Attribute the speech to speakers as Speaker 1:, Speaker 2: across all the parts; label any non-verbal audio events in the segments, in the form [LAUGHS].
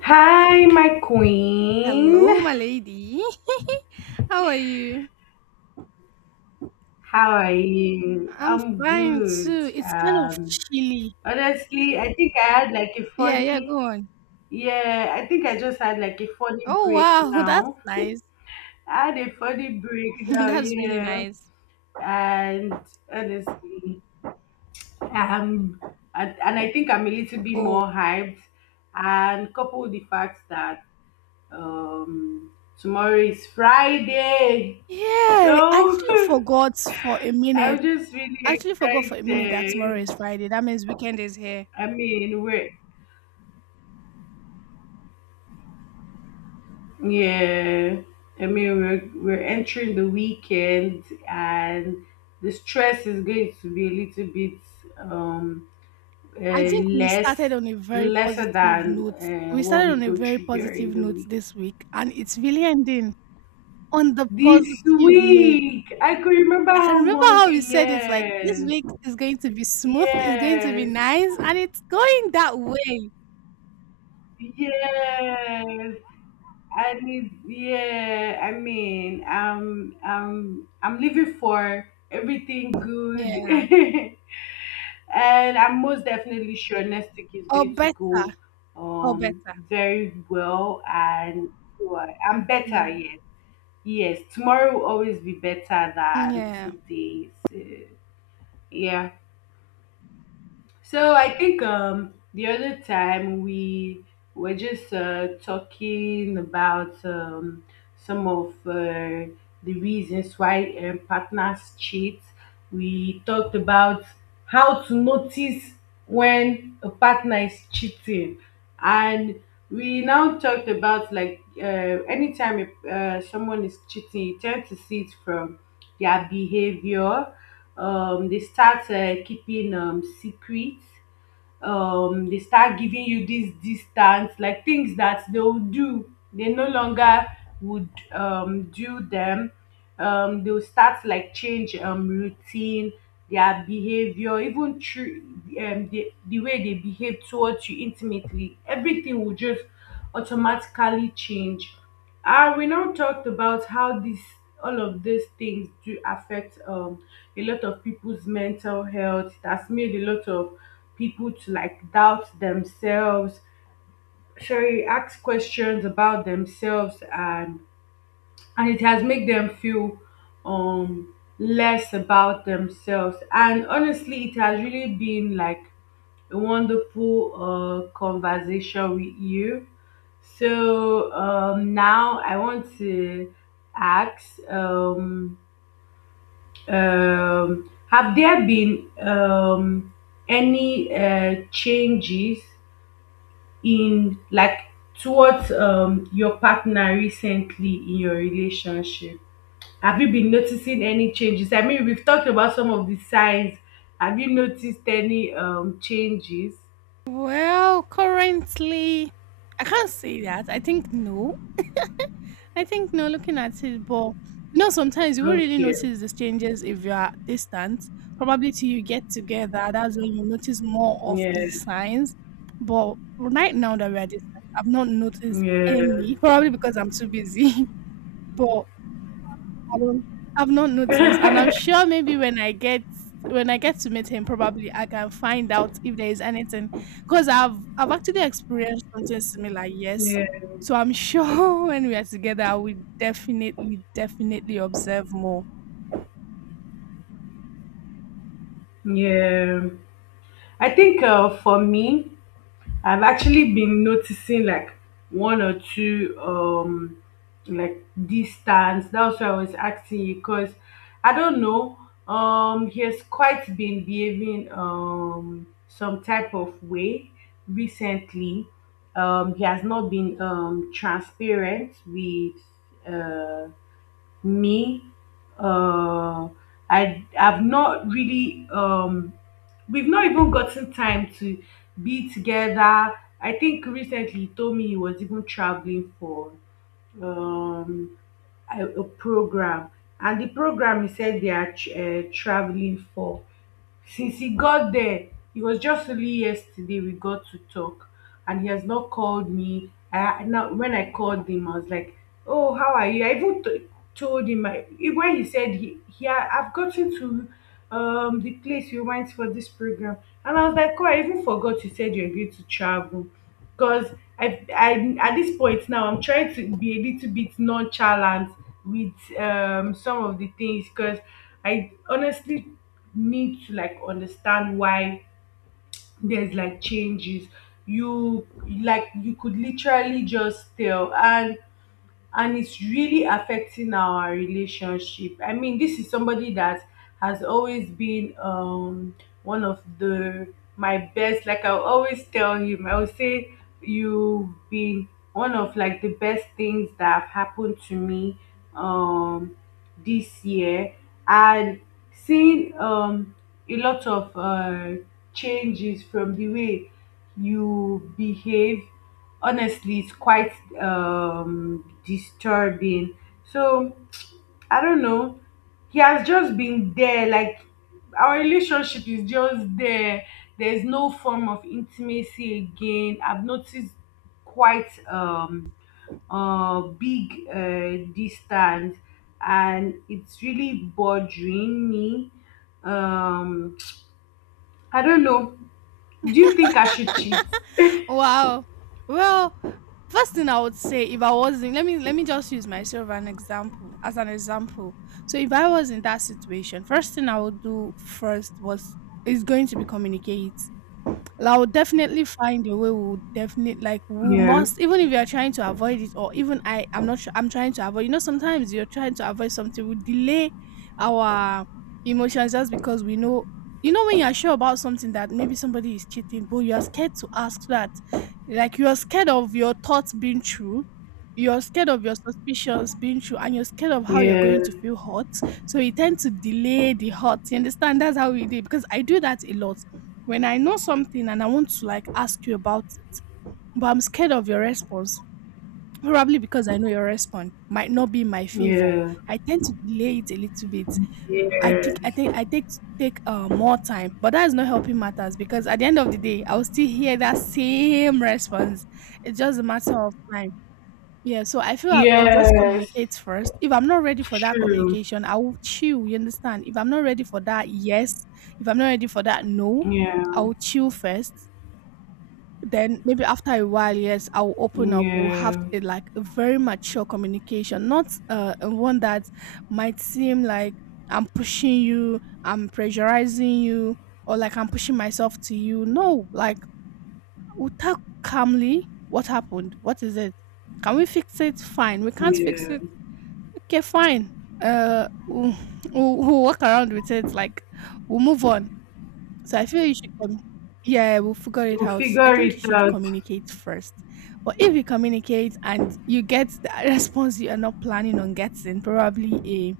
Speaker 1: Hi, my queen.
Speaker 2: Hello, my lady. [LAUGHS] How are you?
Speaker 1: How are you?
Speaker 2: I'm
Speaker 1: I'm
Speaker 2: fine
Speaker 1: good.
Speaker 2: too. It's kind of chilly.
Speaker 1: Honestly, I think I had like a
Speaker 2: Yeah, yeah, go
Speaker 1: funny,
Speaker 2: on.
Speaker 1: yeah, I think I just had like a funny
Speaker 2: Oh,
Speaker 1: break
Speaker 2: wow. [LAUGHS] That's
Speaker 1: now.
Speaker 2: nice.
Speaker 1: I had a funny break
Speaker 2: [LAUGHS]
Speaker 1: now,
Speaker 2: That's really
Speaker 1: yeah.
Speaker 2: nice.
Speaker 1: And honestly, um, and I think I'm a little bit
Speaker 2: Oh,
Speaker 1: more hyped. And couple with the fact that um, tomorrow is Friday.
Speaker 2: yeah. I
Speaker 1: So
Speaker 2: actually
Speaker 1: [LAUGHS]
Speaker 2: forgot for a minute.
Speaker 1: I'm just really
Speaker 2: I actually forgot for a minute that tomorrow
Speaker 1: excited.
Speaker 2: is Friday. That means weekend is here.
Speaker 1: I mean, we're, yeah, I mean, we're entering the weekend, and the stress is going to be a little bit um
Speaker 2: I think we
Speaker 1: less,
Speaker 2: started on a very
Speaker 1: lesser
Speaker 2: positive
Speaker 1: than
Speaker 2: note. We
Speaker 1: what
Speaker 2: started
Speaker 1: we
Speaker 2: on a
Speaker 1: go
Speaker 2: very
Speaker 1: through during
Speaker 2: positive
Speaker 1: the
Speaker 2: note
Speaker 1: week.
Speaker 2: this week, and it's really ending on the
Speaker 1: This
Speaker 2: positive note.
Speaker 1: week, I could remember
Speaker 2: I can
Speaker 1: how
Speaker 2: remember how you
Speaker 1: Monday.
Speaker 2: said it, like, this
Speaker 1: Yes,
Speaker 2: week is going to be smooth, it's going to be
Speaker 1: yes,
Speaker 2: nice, and it's going that way.
Speaker 1: yes. I need, yeah, I mean, I'm living for everything good,
Speaker 2: Yeah.
Speaker 1: [LAUGHS] and I'm most definitely sure next week is
Speaker 2: Or
Speaker 1: going to
Speaker 2: better.
Speaker 1: go,
Speaker 2: Or
Speaker 1: um,
Speaker 2: better.
Speaker 1: very well, and, well, I'm better.
Speaker 2: Mm.
Speaker 1: Yes, yes, tomorrow will always be better than
Speaker 2: Yeah.
Speaker 1: today. So, yeah. So I think the other time we were just talking about some of the reasons why partners cheat. We talked about how to notice when a partner is cheating, and we now talked about like anytime someone is cheating, you tend to see it from their behavior. They start keeping secrets. They start giving you this distance, like things that they'll do, they no longer would do them. They'll start like change routine, their behavior, even through the way they behave towards you intimately. Everything will just automatically change. We now talked about how this, all of these things do affect a lot of people's mental health. It has made a lot of people to like doubt themselves. Sure, ask questions about themselves, and it has made them feel less about themselves, and honestly it has really been like a wonderful conversation with you. So now I want to ask, have there been any changes in, like, towards your partner recently in your relationship? Have you been noticing any changes? I mean, we've talked about some of the signs. Have you noticed any changes?
Speaker 2: Well, currently I can't say that. I think no. I think no, looking at it, but sometimes you won't really
Speaker 1: Okay.
Speaker 2: notice these changes if you are distant. Probably till you get together, that's when you notice more of
Speaker 1: Yeah.
Speaker 2: the signs. But right now that we are distant, I've not noticed
Speaker 1: Yeah.
Speaker 2: any. Probably because I'm too busy. [LAUGHS] But I don't I've not noticed, and I'm
Speaker 1: [LAUGHS]
Speaker 2: sure maybe when I get to meet him, probably I can find out if there is anything, because I've actually experienced something similar. Yes,
Speaker 1: yeah.
Speaker 2: so I'm sure [LAUGHS] when we are together, I will definitely definitely observe more.
Speaker 1: Yeah. I think for me, I've actually been noticing like one or two like distance. That's why I was asking you, because I don't know. He has quite been behaving some type of way recently. He has not been transparent with uh me. Uh i i've not really, we've not even gotten time to be together. I think recently he told me he was even traveling for um a program, and the program he said they are tr traveling for. Since he got there, it was just only yesterday we got to talk, and he has not called me. I now, when I called him, I was like, "Oh, how are you?" I even told him I, when he said, he I've gotten to the place you went for this program, and I was like, "Oh, I even forgot you said you're going to travel," because I at this point now I'm trying to be a little bit nonchalant with some of the things, because I honestly need to like understand why there's like changes. You, like, you could literally just tell, and it's really affecting our relationship. I mean, this is somebody that has always been one of the my best. Like, I'll always tell him, I'll say, you've been one of like the best things that have happened to me um this year. And seeing a lot of changes from the way you behave, honestly, it's quite disturbing. So I don't know. He has just been there. Like, our relationship is just there. There's no form of intimacy again. I've noticed quite big distance, and it's really bothering me. Um I don't know. Do you think I should cheat?
Speaker 2: [LAUGHS] Wow. Well, first thing I would say, if I wasn't, let me just use myself an example as an example. So if I was in that situation, first thing I would do first was is going to be communicate. Well, I will definitely find a way. We'll definitely, like, we
Speaker 1: Yeah.
Speaker 2: must, even if you are trying to avoid it, or even I'm not sure. I'm trying to avoid. You know, sometimes you're trying to avoid something. We delay our emotions just because we know. You know, when you are sure about something that maybe somebody is cheating, but you are scared to ask that, like you are scared of your thoughts being true, you're scared of your suspicions being true, and you're scared of how you're
Speaker 1: Yeah.
Speaker 2: going to feel hurt. So you tend to delay the hurt. You understand? That's how we do it, because I do that a lot when I know something and I want to, like, ask you about it, but I'm scared of your response, probably because I know your response might not be in my favor.
Speaker 1: Yeah.
Speaker 2: I tend to delay it a little bit. I think I
Speaker 1: Yes.
Speaker 2: think I take to take more time, but that is not helping matters because at the end of the day, I will still hear that same response. It's just a matter of time. Yeah, so I feel I'll just
Speaker 1: Yes.
Speaker 2: communicate first. If I'm not ready for that
Speaker 1: True.
Speaker 2: communication, I will chill. You understand? If I'm not ready for that, yes. If I'm not ready for that, no.
Speaker 1: Yeah.
Speaker 2: I will chill first, then maybe after a while, yes, I will open up. We'll have
Speaker 1: Yeah,
Speaker 2: a, like a very mature communication, not a one that might seem like I'm pushing you, I'm pressurizing you, or like I'm pushing myself to you. No, like, we'll talk calmly. What happened? What is it? Can we fix it? Fine. We can't fix
Speaker 1: yeah.
Speaker 2: it. Okay, fine. We'll, we'll work around with it. Like, we'll move on. So I feel you should come. Yeah, we'll figure it
Speaker 1: We'll
Speaker 2: out. I
Speaker 1: figure
Speaker 2: think
Speaker 1: it
Speaker 2: you should
Speaker 1: out.
Speaker 2: communicate first. But if you communicate and you get the [LAUGHS] response you are not planning on getting, probably a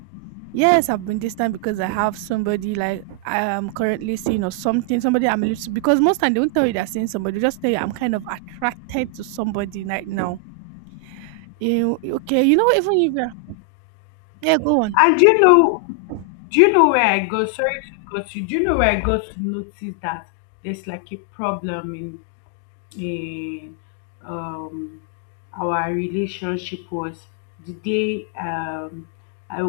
Speaker 2: yes, I've been distant because I have somebody, like, I am currently seeing or something, somebody I'm a little, because most time they won't tell you they're seeing somebody, they just tell you I'm kind of attracted to somebody right now. You okay, you know, even if you're yeah, go on.
Speaker 1: And do you know where I got? Sorry to cut you. Do you know where I got to notice that there's like a problem in um, um, our relationship? Was the day I,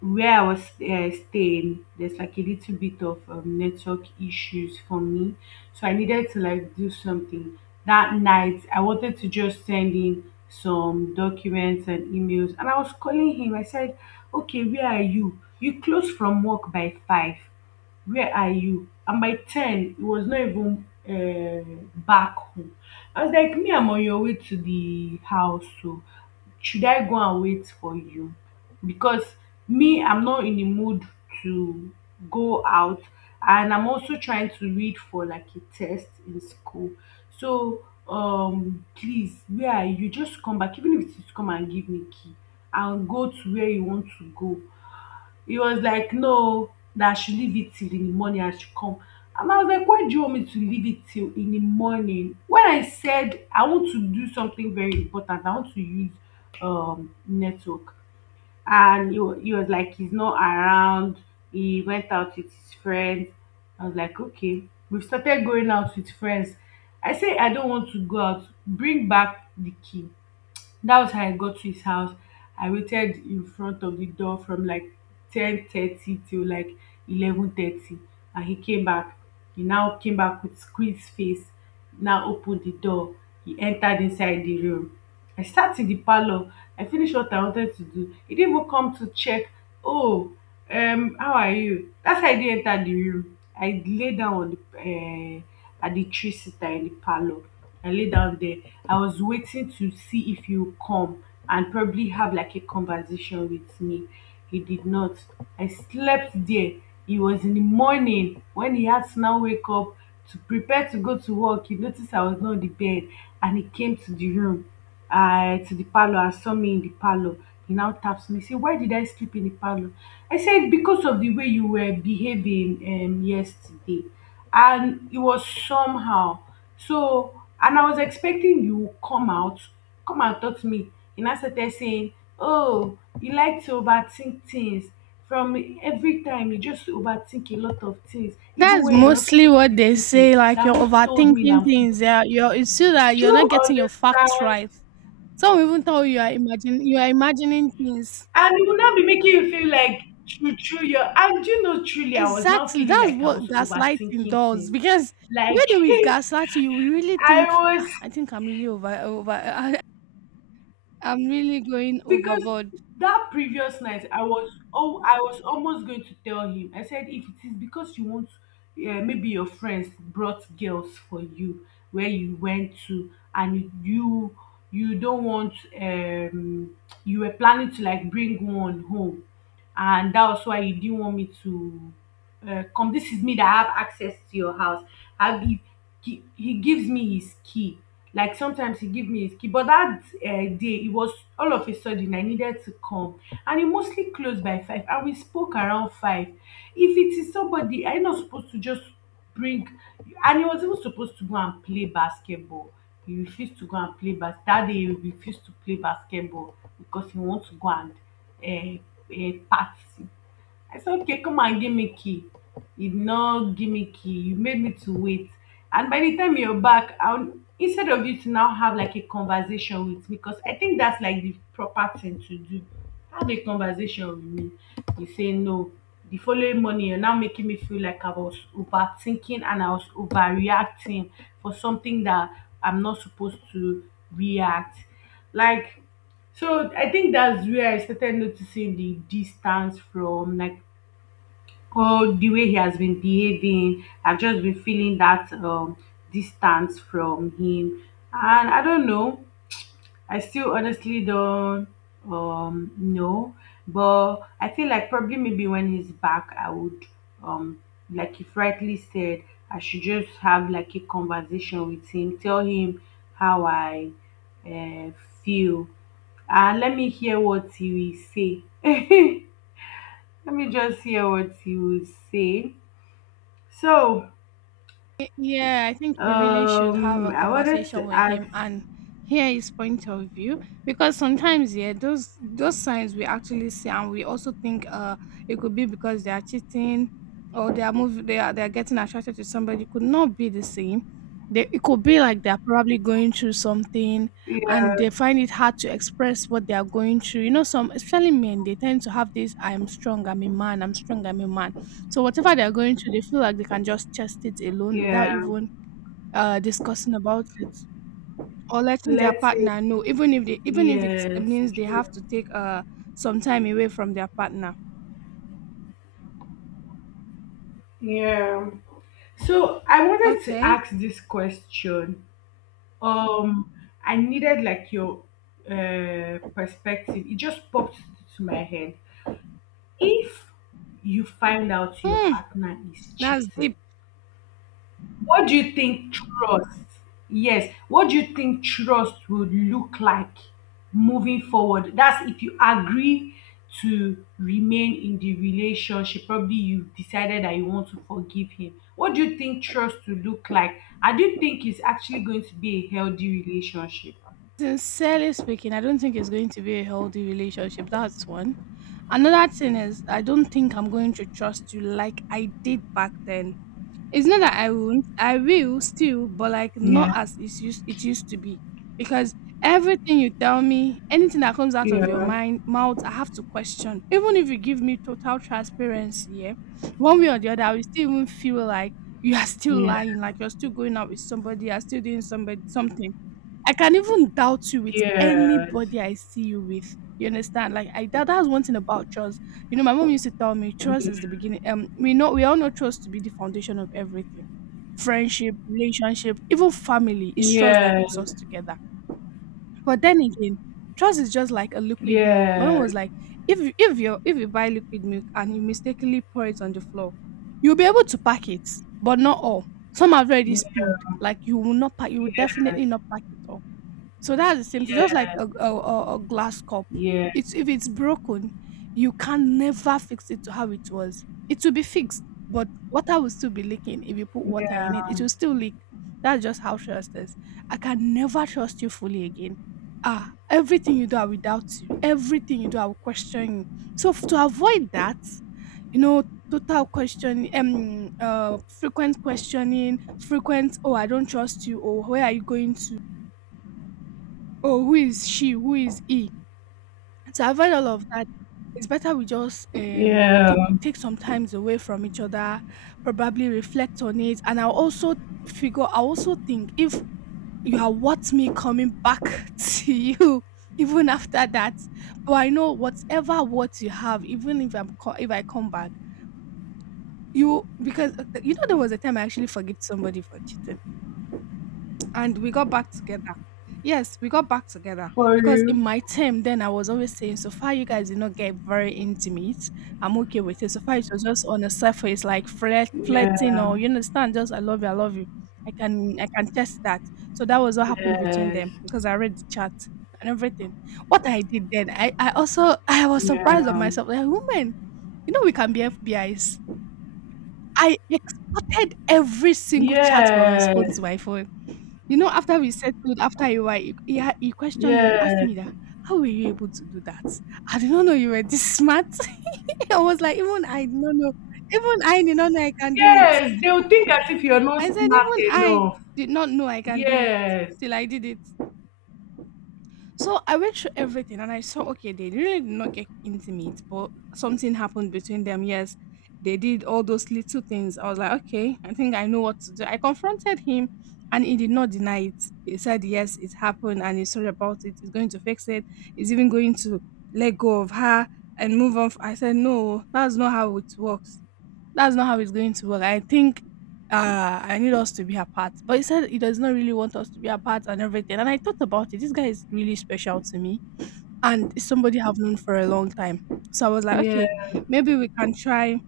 Speaker 1: where I was staying. There's like a little bit of network issues for me, so I needed to like do something that night. I wanted to just send in some documents and emails, and I was calling him. I said, "Okay, where are you? You close from work by five." Where are you? And by ten, he was not even back home. I was like, me, I'm on your way to the house, so should I go and wait for you? Because me, I'm not in the mood to go out, and I'm also trying to read for like a test in school. So, please, where are you? Just come back, even if it's come and give me key. I'll go to where you want to go. He was like, no, that I should leave it till in the morning, I should come. And I was like, why do you want me to leave it till in the morning, when I said I want to do something very important? I want to use network. And he, he was like, he's not around. He went out with his friends. I was like, okay. We started going out with friends. I said, I don't want to go out. Bring back the key. That was how I got to his house. I waited in front of the door from like 10:30 till like 11:30, and he came back. He now came back with squeezed face, now opened the door. He entered inside the room. I sat in the parlor. I finished what I wanted to do. He didn't even come to check. Oh, how are you? That's how I did enter the room. I lay down on the at the tree sitter in the parlor. I lay down there. I was waiting to see if you come and probably have like a conversation with me. He did not. I slept there. It was in the morning when he had to now wake up to prepare to go to work. He noticed I was not on the bed, and he came to the room, to the parlor, and saw me in the parlor. He now taps me, say, why did I sleep in the parlor? I said, because of the way you were behaving yesterday, and it was somehow. So, and I was expecting you would come out, come and talk to me. And I started saying, oh, you like to overthink things. From every time, you just overthink a lot of things, even
Speaker 2: That's
Speaker 1: when you're not
Speaker 2: mostly
Speaker 1: supposed to
Speaker 2: what
Speaker 1: be
Speaker 2: they
Speaker 1: thinking.
Speaker 2: say. Like,
Speaker 1: That
Speaker 2: you're
Speaker 1: who told me that
Speaker 2: overthinking
Speaker 1: I'm supposed
Speaker 2: things. Yeah,
Speaker 1: to
Speaker 2: you're. It's still that
Speaker 1: Do
Speaker 2: you're not
Speaker 1: you
Speaker 2: getting your facts
Speaker 1: understand?
Speaker 2: right. Some will even tell you you are imagine you are imagining things.
Speaker 1: And it will not be making you feel like, true, true. Your, and do you know, truly, I was not
Speaker 2: Exactly.
Speaker 1: feeling
Speaker 2: That's
Speaker 1: like I
Speaker 2: what
Speaker 1: was
Speaker 2: gaslighting
Speaker 1: overthinking
Speaker 2: does,
Speaker 1: things.
Speaker 2: because the
Speaker 1: Like,
Speaker 2: way they will gaslight you, you will really
Speaker 1: [LAUGHS] I
Speaker 2: think,
Speaker 1: was,
Speaker 2: ah, I think I'm really over over [LAUGHS] I'm really going
Speaker 1: because
Speaker 2: overboard.
Speaker 1: that previous night I was, oh, I was almost going to tell him, I said, if it is because you want maybe your friends brought girls for you where you went to, and you don't want, um you were planning to like bring one home, and that was why you didn't want me to come. This is me that have access to your house. I give, he gives me his key, like sometimes he give me his key, but that day it was all of a sudden I needed to come. And he mostly closed by five, and we spoke around five. If it is somebody, I not supposed to just bring. And he was even supposed to go and play basketball. He refused to go and play bas that day, he refused to play basketball because he wants to go and uh, party. I said, okay, come and give me key. He did not give me key. You made me to wait. And by the time you're back, I, instead of you to now have like a conversation with me, because I think that's like the proper thing to do. Have a conversation with me. You say no. The following morning, you're now making me feel like I was overthinking and I was overreacting for something that I'm not supposed to react. Like, so I think that's where I started noticing the distance, from like, or the way he has been behaving. I've just been feeling that distance from him, and I don't know. I still honestly don't know, but I feel like probably maybe when he's back, I would um, like you've rightly said, I should just have like a conversation with him, tell him how I uh, feel, and let me hear what he will say. [LAUGHS] Let me just hear what he will say so,
Speaker 2: Yeah, I think you really should have a
Speaker 1: I wanted
Speaker 2: conversation
Speaker 1: to
Speaker 2: with him
Speaker 1: ask,
Speaker 2: and hear his point of view, because sometimes, yeah, those signs we actually see, and we also think it could be because they are cheating, or they are moving, they are getting attracted to somebody, could not be the same. They It could be like they're probably going through something, and
Speaker 1: yeah,
Speaker 2: they find it hard to express what they are going through. You know, some especially men, they tend to have this, I'm strong, I'm a man, I'm strong, I'm a man. So whatever they're going through, they feel like they can just chest it alone without
Speaker 1: yeah,
Speaker 2: even discussing about it or letting their
Speaker 1: let's say,
Speaker 2: partner know, even if they, even if it
Speaker 1: yes,
Speaker 2: means they
Speaker 1: true,
Speaker 2: have to take some time away from their partner.
Speaker 1: yeah. So, I wanted to
Speaker 2: Okay.
Speaker 1: ask this question. Um, I needed like your perspective. It just popped to my head. If you find out your
Speaker 2: Hmm.
Speaker 1: partner is
Speaker 2: That's deep.
Speaker 1: cheating, what do you think trust? Yes. What do you think trust would look like moving forward? That's if you agree to remain in the relationship. Probably you've decided that you want to forgive him. What do you think trust will look like? I do think it's actually going to be a healthy relationship.
Speaker 2: Sincerely speaking, I don't think it's going to be a healthy relationship. That's one. Another thing is, I don't think I'm going to trust you like I did back then. It's not that I won't. I will still, but like, not
Speaker 1: Yeah.
Speaker 2: as it's used it used to be. Because everything you tell me, anything that comes out of your
Speaker 1: Yeah.
Speaker 2: mind mouth, I have to question. Even if you give me total transparency, yeah, one way or the other, I will still even feel like you are still
Speaker 1: Yeah.
Speaker 2: lying, like you're still going out with somebody, you're still doing somebody something. I can even doubt you with
Speaker 1: Yes.
Speaker 2: anybody I see you with. You understand? Like I that, that's one thing about trust. You know, my mom used to tell me trust is the beginning. We know, we all know trust to be the foundation of everything. Friendship, relationship, even family. It's trust that
Speaker 1: Yes.
Speaker 2: keeps
Speaker 1: Yes.
Speaker 2: us together. But then again, trust is just like a liquid milk. My mom
Speaker 1: Yes.
Speaker 2: was
Speaker 1: Yes.
Speaker 2: like, if you buy liquid milk and you mistakenly pour it on the floor, you'll be able to pack it, but not all. Some have already spilled. Like, you will not pack. You will definitely not pack it all. So that's the same thing, just like
Speaker 1: Yes.
Speaker 2: a glass cup.
Speaker 1: Yes.
Speaker 2: It's if it's broken, you can never fix it to how it was. It will be fixed, but water will still be leaking. If you put water in it,
Speaker 1: Yeah.
Speaker 2: it will still leak. That's just how trust is. I can never trust you fully again. Ah, everything you do, I will doubt you. Everything you do, I will question you. So to avoid that, you know, total question, frequent questioning, frequent, oh, I don't trust you, or where are you going to? "Oh, who is she? Who is he?" And to avoid all of that, it's better we just
Speaker 1: Yeah.
Speaker 2: take some times away from each other, probably reflect on it, and I'll also figure. I also think if you are worth me coming back [LAUGHS] to you. Even after that, but I know whatever what you have, even if if I come back, you because you know, there was a time I actually forgive somebody for cheating, and we got back together. Yes, we got back together,
Speaker 1: For
Speaker 2: because
Speaker 1: you.
Speaker 2: in my term, then I was always saying, so far you guys did not get very intimate, I'm okay with it. So far it was just on the surface, like flirt, flirting,
Speaker 1: Yeah.
Speaker 2: or you understand, just I love you, I love you. I can test that. So that was what happened between
Speaker 1: Yes.
Speaker 2: them, because I read the chat and everything. What I did then, I also [LAUGHS] I was surprised of
Speaker 1: Yeah.
Speaker 2: myself. Like, woman, you know we can be FBIs. I exported every single chat from his
Speaker 1: Yes.
Speaker 2: phone to my phone. You know, after we settled, after a while, he questioned me, asked
Speaker 1: Yes.
Speaker 2: me that, how were you able to do that? I did not know you were this smart. [LAUGHS] I was like, even I did not know. Even I did not know I can do it.
Speaker 1: Yes. They'll think as if you're not
Speaker 2: I said,
Speaker 1: smart
Speaker 2: even I
Speaker 1: enough.
Speaker 2: did not know I can do it
Speaker 1: Yes.
Speaker 2: till I did it. So I went through everything and I saw, okay, they really did not get intimate, but something happened between them. Yes, they did all those little things. I was like, okay, I think I know what to do. I confronted him, and he did not deny it. He said, yes, it happened, and he's sorry about it. He's going to fix it. He's even going to let go of her and move on. I said, no, that's not how it works, that's not how it's going to work. I think I need us to be apart. But he said he does not really want us to be apart and everything. And I thought about it. This guy is really special to me, and it's somebody I've known for a long time. So I was like, okay,
Speaker 1: Yes.
Speaker 2: maybe we can try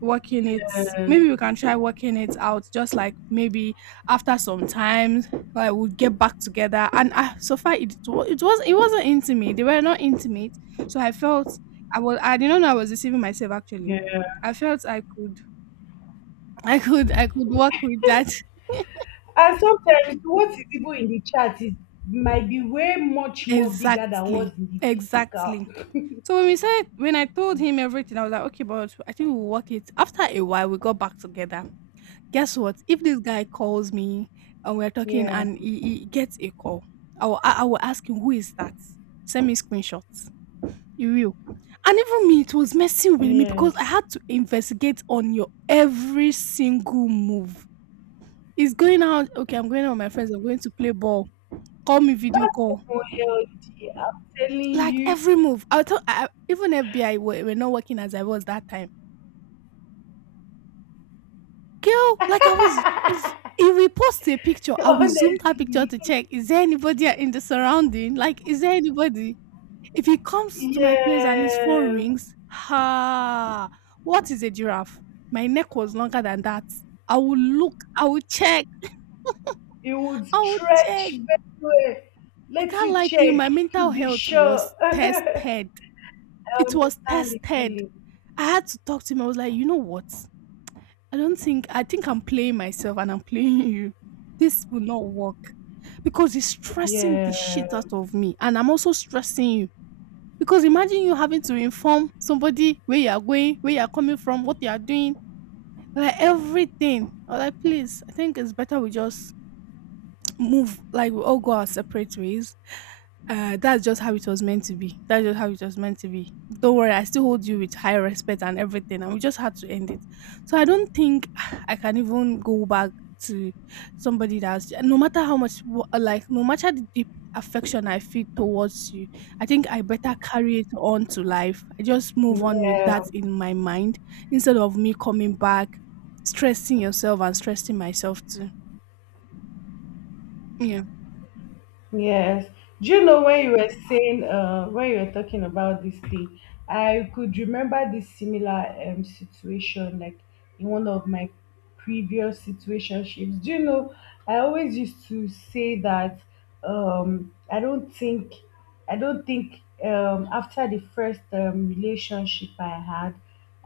Speaker 2: working it maybe we can try working it out, just like maybe after some time like we'll get back together. And I, so far it, wa- it was it wasn't intimate they were not intimate, so I felt I was I did not know I was deceiving myself actually.
Speaker 1: Yeah.
Speaker 2: I felt I could I could work with that. [LAUGHS]
Speaker 1: And sometimes what is even in the chat is might be way much more bigger than
Speaker 2: Exactly.
Speaker 1: what's in the physical.
Speaker 2: Exactly. So when we said when I told him everything, I was like, okay, but I think we'll work it. After a while we got back together. Guess what? If this guy calls me and we're talking
Speaker 1: Yeah.
Speaker 2: and he gets a call, I will ask him, who is that? Send me screenshots. He will. And even me, it was messing with me because I
Speaker 1: Yes.
Speaker 2: had to investigate on your every single move. He's going out. Okay, I'm going out with my friends. I'm going to play ball. Call me, video
Speaker 1: That's
Speaker 2: call.
Speaker 1: more healthy. I'm telling
Speaker 2: Like
Speaker 1: you.
Speaker 2: every move. I thought I, even FBI were not working as I was that time. Girl, like I was. If,
Speaker 1: [LAUGHS]
Speaker 2: if we post a picture, I will zoom that picture
Speaker 1: Honestly.
Speaker 2: to check, is there anybody in the surrounding? Like, is there anybody? If he comes to my place and his phone
Speaker 1: Yeah.
Speaker 2: rings, ha! What is a giraffe? My neck was longer than that. I will look. I will check.
Speaker 1: It would
Speaker 2: I will
Speaker 1: stretch
Speaker 2: check.
Speaker 1: very well,
Speaker 2: I
Speaker 1: let
Speaker 2: can't
Speaker 1: you
Speaker 2: lie to you.
Speaker 1: check
Speaker 2: My mental
Speaker 1: to be
Speaker 2: health
Speaker 1: sure.
Speaker 2: was
Speaker 1: [LAUGHS] I
Speaker 2: tested. It was
Speaker 1: understand the
Speaker 2: tested.
Speaker 1: feeling.
Speaker 2: I had to talk to him. I was like, you know what? I don't think I think I'm playing myself and I'm playing you. This will not work because it's stressing the shit
Speaker 1: Yeah,
Speaker 2: out of me, and I'm also stressing you. Because imagine you having to inform somebody where you are going, where you are coming from, what you are doing, like everything. I'm like, please, I think it's better we just move, like we all go our separate ways. That's just how it was meant to be. That's just how it was meant to be. Don't worry, I still hold you with high respect and everything, and we just had to end it. So I don't think [SIGHS] I can even go back to somebody that's, no matter how much like no matter the deep affection I feel towards you, I think I better carry it on to life. I just move on with
Speaker 1: yeah.
Speaker 2: that in my mind instead of me coming back, stressing yourself and stressing myself too. Yeah.
Speaker 1: Yes. Do you know when you were saying, when you were talking about this thing, I could remember this similar situation, like in one of my previous situationships. Do you know, I always used to say that um, I don't think, I don't think after the first relationship I had.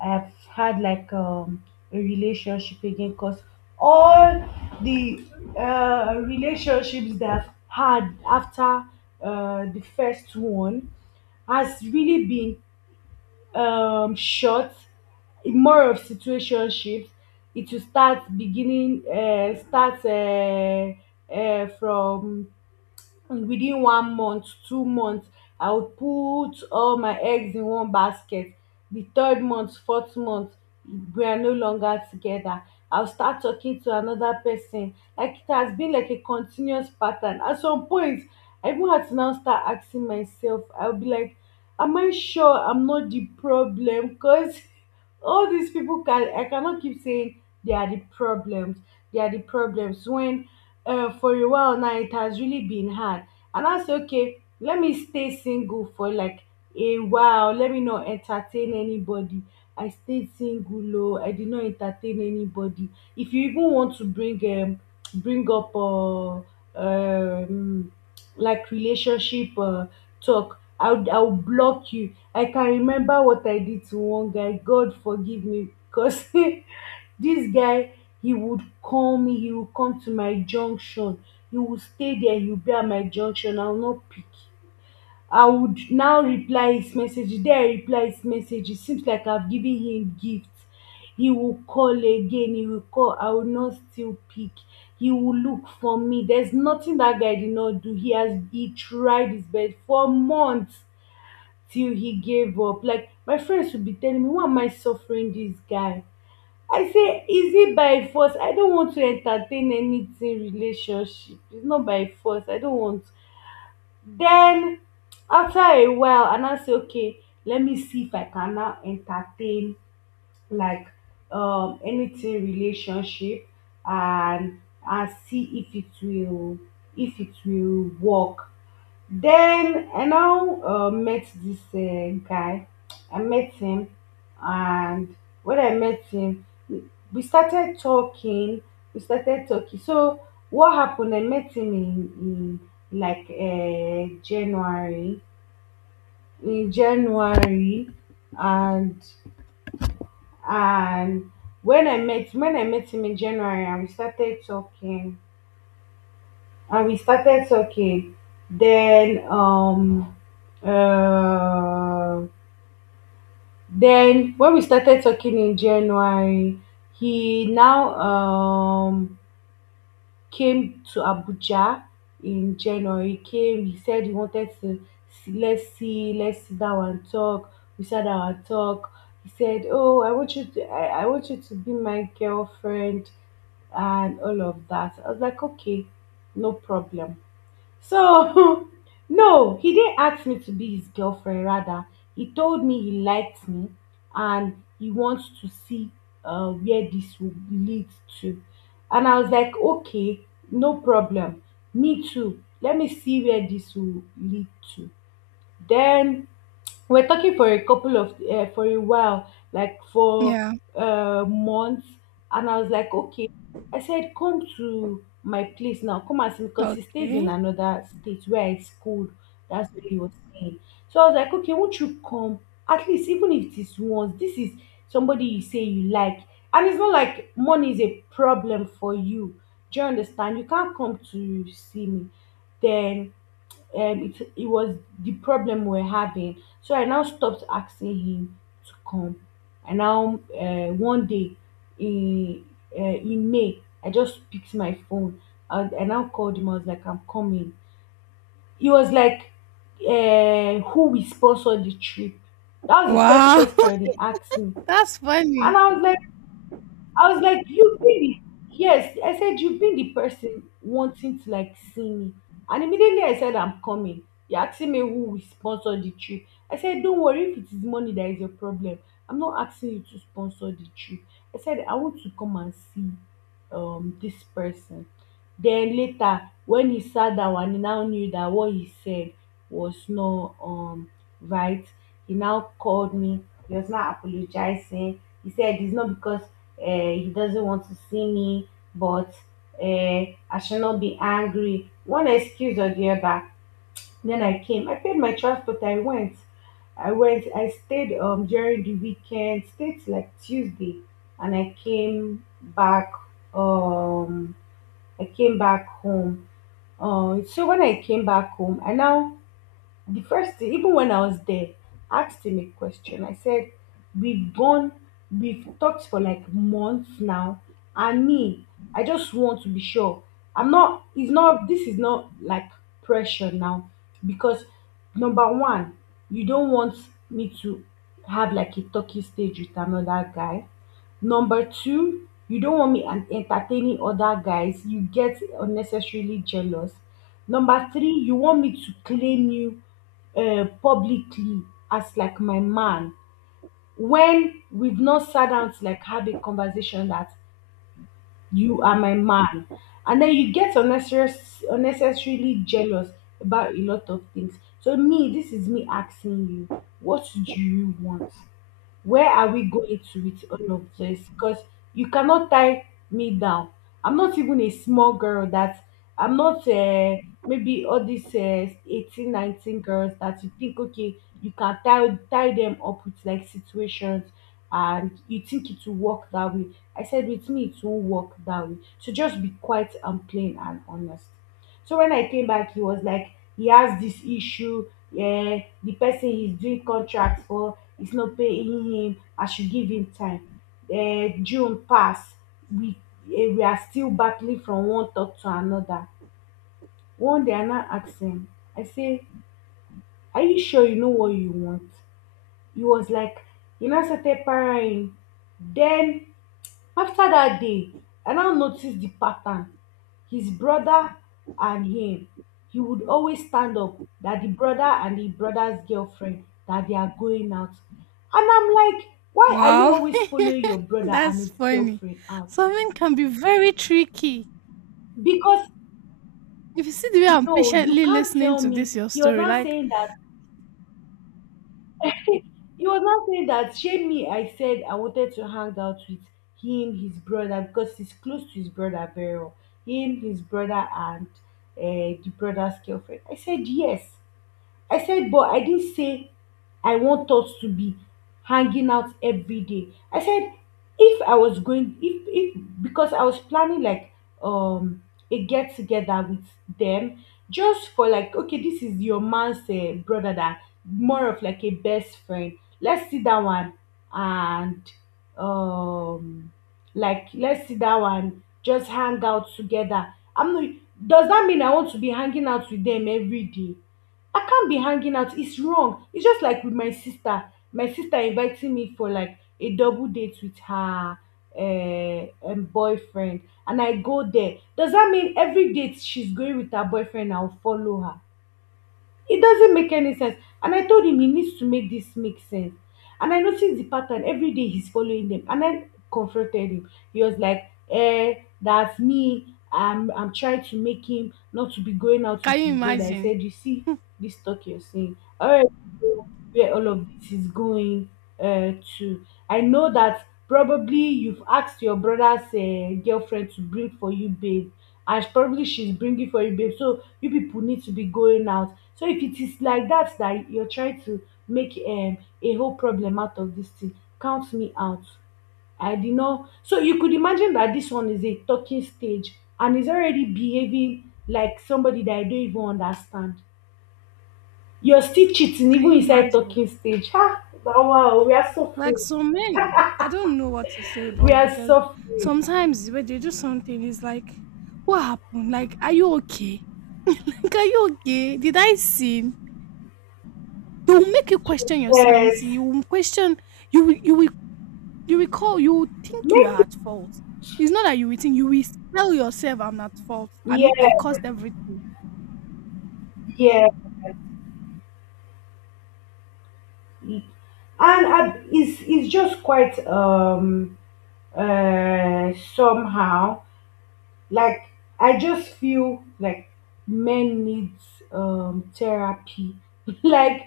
Speaker 1: I've had like a relationship again because all the relationships that I've had after the first one has really been short, more of situationships. It will start beginning, start from within one month 2 month. I would put all my eggs in one basket. The third month, fourth month, we are no longer together. I'll start talking to another person. Like it has been like a continuous pattern at some point. I even had to now start asking myself, I'll be like, am I sure I'm not the problem? Because [LAUGHS] all these people, can I cannot keep saying they are the problems. They are the problems. When For a while now it has really been hard. And I say, okay, let me stay single for like a while. Let me not entertain anybody. I stayed single, oh, I did not entertain anybody. If you even want to bring up um like relationship talk, I'll block you. I can remember what I did to one guy. God forgive me because [LAUGHS] this guy, he would call me, he would come to my junction. He would stay there, he would be at my junction. I will not pick. I would now reply his message. There I reply his message. It seems like I've given him gift. He will call again. He will call. I will not still pick. He will look for me. There's nothing that guy did not do. He tried his best for months till he gave up. Like, my friends would be telling me, why am I suffering this guy? I say, is it by force? I don't want to entertain anything relationship. It's not by force. I don't want. Then after a while, and I now say, okay, let me see if I can now entertain like anything relationship, and and see if it will, if it will work. Then I now met this guy. I met him, and when I met him, we started talking. We started talking. So what happened, I met him in like January. In January, and and when I met, when I met him in January, and we started talking, and we started talking, then um uh, then when we started talking in January, he now came to Abuja. In January he came. He said he wanted to see, let's see, let's sit down and talk. We sat down and talk. He said, oh, I want you to, I want you to be my girlfriend, and all of that. I was like, okay, no problem. So, [LAUGHS] no, he didn't ask me to be his girlfriend. Rather, he told me he liked me and he wants to see where this will lead to. And I was like, okay, no problem. Me too. Let me see where this will lead to. Then we're talking for a couple of for a while, like for
Speaker 2: Yeah.
Speaker 1: months. And I was like, okay, I said, come to my place now, come and see, because he stays in
Speaker 2: Okay.
Speaker 1: another state where I schooled. That's where he was staying. So I was like, okay, won't you come, at least even if it is once. This is somebody you say you like, and it's not like money is a problem for you. Do you understand you can't come to see me? Then it was the problem we're having. So I now stopped asking him to come. And now one day in in May, I just picked my phone. I now called him. I was like, I'm coming. He was like, who will sponsor the trip? That was the first
Speaker 2: Wow.
Speaker 1: question he asked me.
Speaker 2: [LAUGHS] That's
Speaker 1: And
Speaker 2: funny.
Speaker 1: I was like, you've been the yes, I said, you've been the person wanting to like see me. And immediately I said I'm coming, you're asking me who will sponsor the trip. I said, don't worry, if it is money that is your problem, I'm not asking you to sponsor the trip. I said I want to come and see this person. Then later when he sat down and he now knew that what he said was not right, he now called me. He was not apologizing. He said it's not because he doesn't want to see me, but uh, I shall not be angry. One excuse or the other. Then I came. I paid my transport. I went. I went. I stayed during the weekend. Stayed till like Tuesday, and I came back. Um, I came back home. So when I came back home, I now, the first thing, even when I was there, I asked him a question. I said, we've gone, we've talked for like months now. And me, I just want to be sure. I'm not, it's not, this is not like pressure now. Because number one, you don't want me to have like a talking stage with another guy. Number two, you don't want me an entertaining other guys. You get unnecessarily jealous. Number three, you want me to claim you publicly as like my man when we've not sat down to like have a conversation that you are my man. And then you get unnecessary, unnecessarily jealous about a lot of things. So me, this is me asking you, what do you want? Where are we going to with all of this? Because you cannot tie me down. I'm not even a small girl that I'm not maybe all these 18, 19 girls that you think, okay, you can tie, tie them up with like situations and you think it will work that way. I said, with me, it won't work that way. So just be quiet and plain and honest. So when I came back, he was like, he has this issue. Yeah, the person he's doing contracts for is not paying him. I should give him time. June passed. We, eh, we are still battling from one talk to another. One day I now asked him, I say, are you sure you know what you want? He was like, he now started parrying. Then after that day I now noticed the pattern. His brother and him, he would always stand up that the brother and the brothers girlfriend that they are going out. And I'm like, why are you
Speaker 2: Wow,
Speaker 1: always following
Speaker 2: [LAUGHS]
Speaker 1: your brother and
Speaker 2: that's
Speaker 1: his
Speaker 2: funny.
Speaker 1: girlfriend out?
Speaker 2: Something can be very tricky.
Speaker 1: Because
Speaker 2: If you see the way I'm
Speaker 1: no, you
Speaker 2: patiently
Speaker 1: can't
Speaker 2: listening
Speaker 1: tell
Speaker 2: to this,
Speaker 1: me
Speaker 2: your
Speaker 1: he was
Speaker 2: story,
Speaker 1: not
Speaker 2: like,
Speaker 1: saying that. He was now saying that shame me, I said I wanted to hang out with him, his brother, because he's close to his brother very well. Him, his brother, and uh, the brother's girlfriend. I said yes. I said, but I didn't say I want us to be hanging out every day. I said, if I was going, if, because I was planning like um a get together with them, just for like, okay, this is your man's brother that more of like a best friend. Let's see that one and um like let's see that one, just hang out together. I'm not, does that mean I want to be hanging out with them every day? I can't be hanging out. It's wrong. It's just like with my sister. My sister inviting me for like a double date with her boyfriend, and I go there. Does that mean every date she's going with her boyfriend, I'll follow her? It doesn't make any sense. And I told him he needs to make this make sense. And I noticed the pattern every day he's following them. And I confronted him. He was like, eh, that's me. I'm trying to make him not to be going out with
Speaker 2: can
Speaker 1: his
Speaker 2: you
Speaker 1: brother. I
Speaker 2: imagine?
Speaker 1: said, you see this talk you're saying. All right, where all of this is going uh, to. I know that probably you've asked your brother's girlfriend to bring for you, babe, and probably she's bringing for you, babe. So you people need to be going out. So if it is like that that you're trying to make a whole problem out of this thing, count me out. I did not. So you could imagine that this one is a talking stage and is already behaving like somebody that I don't even understand. You're still cheating
Speaker 2: Can
Speaker 1: even
Speaker 2: you
Speaker 1: inside
Speaker 2: imagine?
Speaker 1: talking stage. Ha! Oh, wow, we are so
Speaker 2: Like
Speaker 1: free.
Speaker 2: some men, I don't know what to say,
Speaker 1: We
Speaker 2: but
Speaker 1: are
Speaker 2: because
Speaker 1: so free.
Speaker 2: sometimes when they do something, it's like, what happened? Like, are you okay? [LAUGHS] Like, are you okay? Did I sin? They will make you question your
Speaker 1: Yes.
Speaker 2: sanity. You will question. You will. You will. You will call. You will think you
Speaker 1: Make
Speaker 2: are
Speaker 1: it.
Speaker 2: at fault. It's not that you will think. You will tell yourself, "I'm not at fault. I
Speaker 1: Yeah,
Speaker 2: mean, I caused everything."
Speaker 1: yeah. And I, it's just quite somehow, like, I just feel like men needs therapy. [LAUGHS] Like,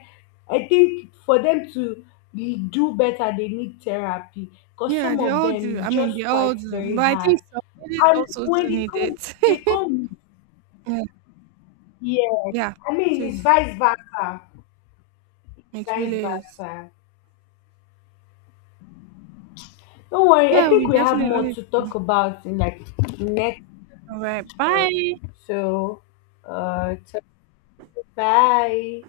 Speaker 1: I think for them to be- do better, they need therapy because
Speaker 2: Yeah,
Speaker 1: some
Speaker 2: they
Speaker 1: of
Speaker 2: all
Speaker 1: them
Speaker 2: do.
Speaker 1: is
Speaker 2: I mean, they
Speaker 1: just
Speaker 2: all
Speaker 1: quite
Speaker 2: do.
Speaker 1: very
Speaker 2: But I
Speaker 1: hard.
Speaker 2: think some ladies
Speaker 1: And
Speaker 2: also
Speaker 1: when
Speaker 2: do need it.
Speaker 1: they
Speaker 2: [LAUGHS]
Speaker 1: come,
Speaker 2: Yeah,
Speaker 1: yeah.
Speaker 2: yeah,
Speaker 1: I
Speaker 2: it
Speaker 1: mean, it's
Speaker 2: is.
Speaker 1: vice versa,
Speaker 2: It really
Speaker 1: vice
Speaker 2: is.
Speaker 1: versa. Don't worry, I
Speaker 2: Yeah,
Speaker 1: think
Speaker 2: we
Speaker 1: we have more
Speaker 2: definitely
Speaker 1: to talk
Speaker 2: do.
Speaker 1: about in like next.
Speaker 2: All right.
Speaker 1: uh,
Speaker 2: Bye.
Speaker 1: So, uh, so bye.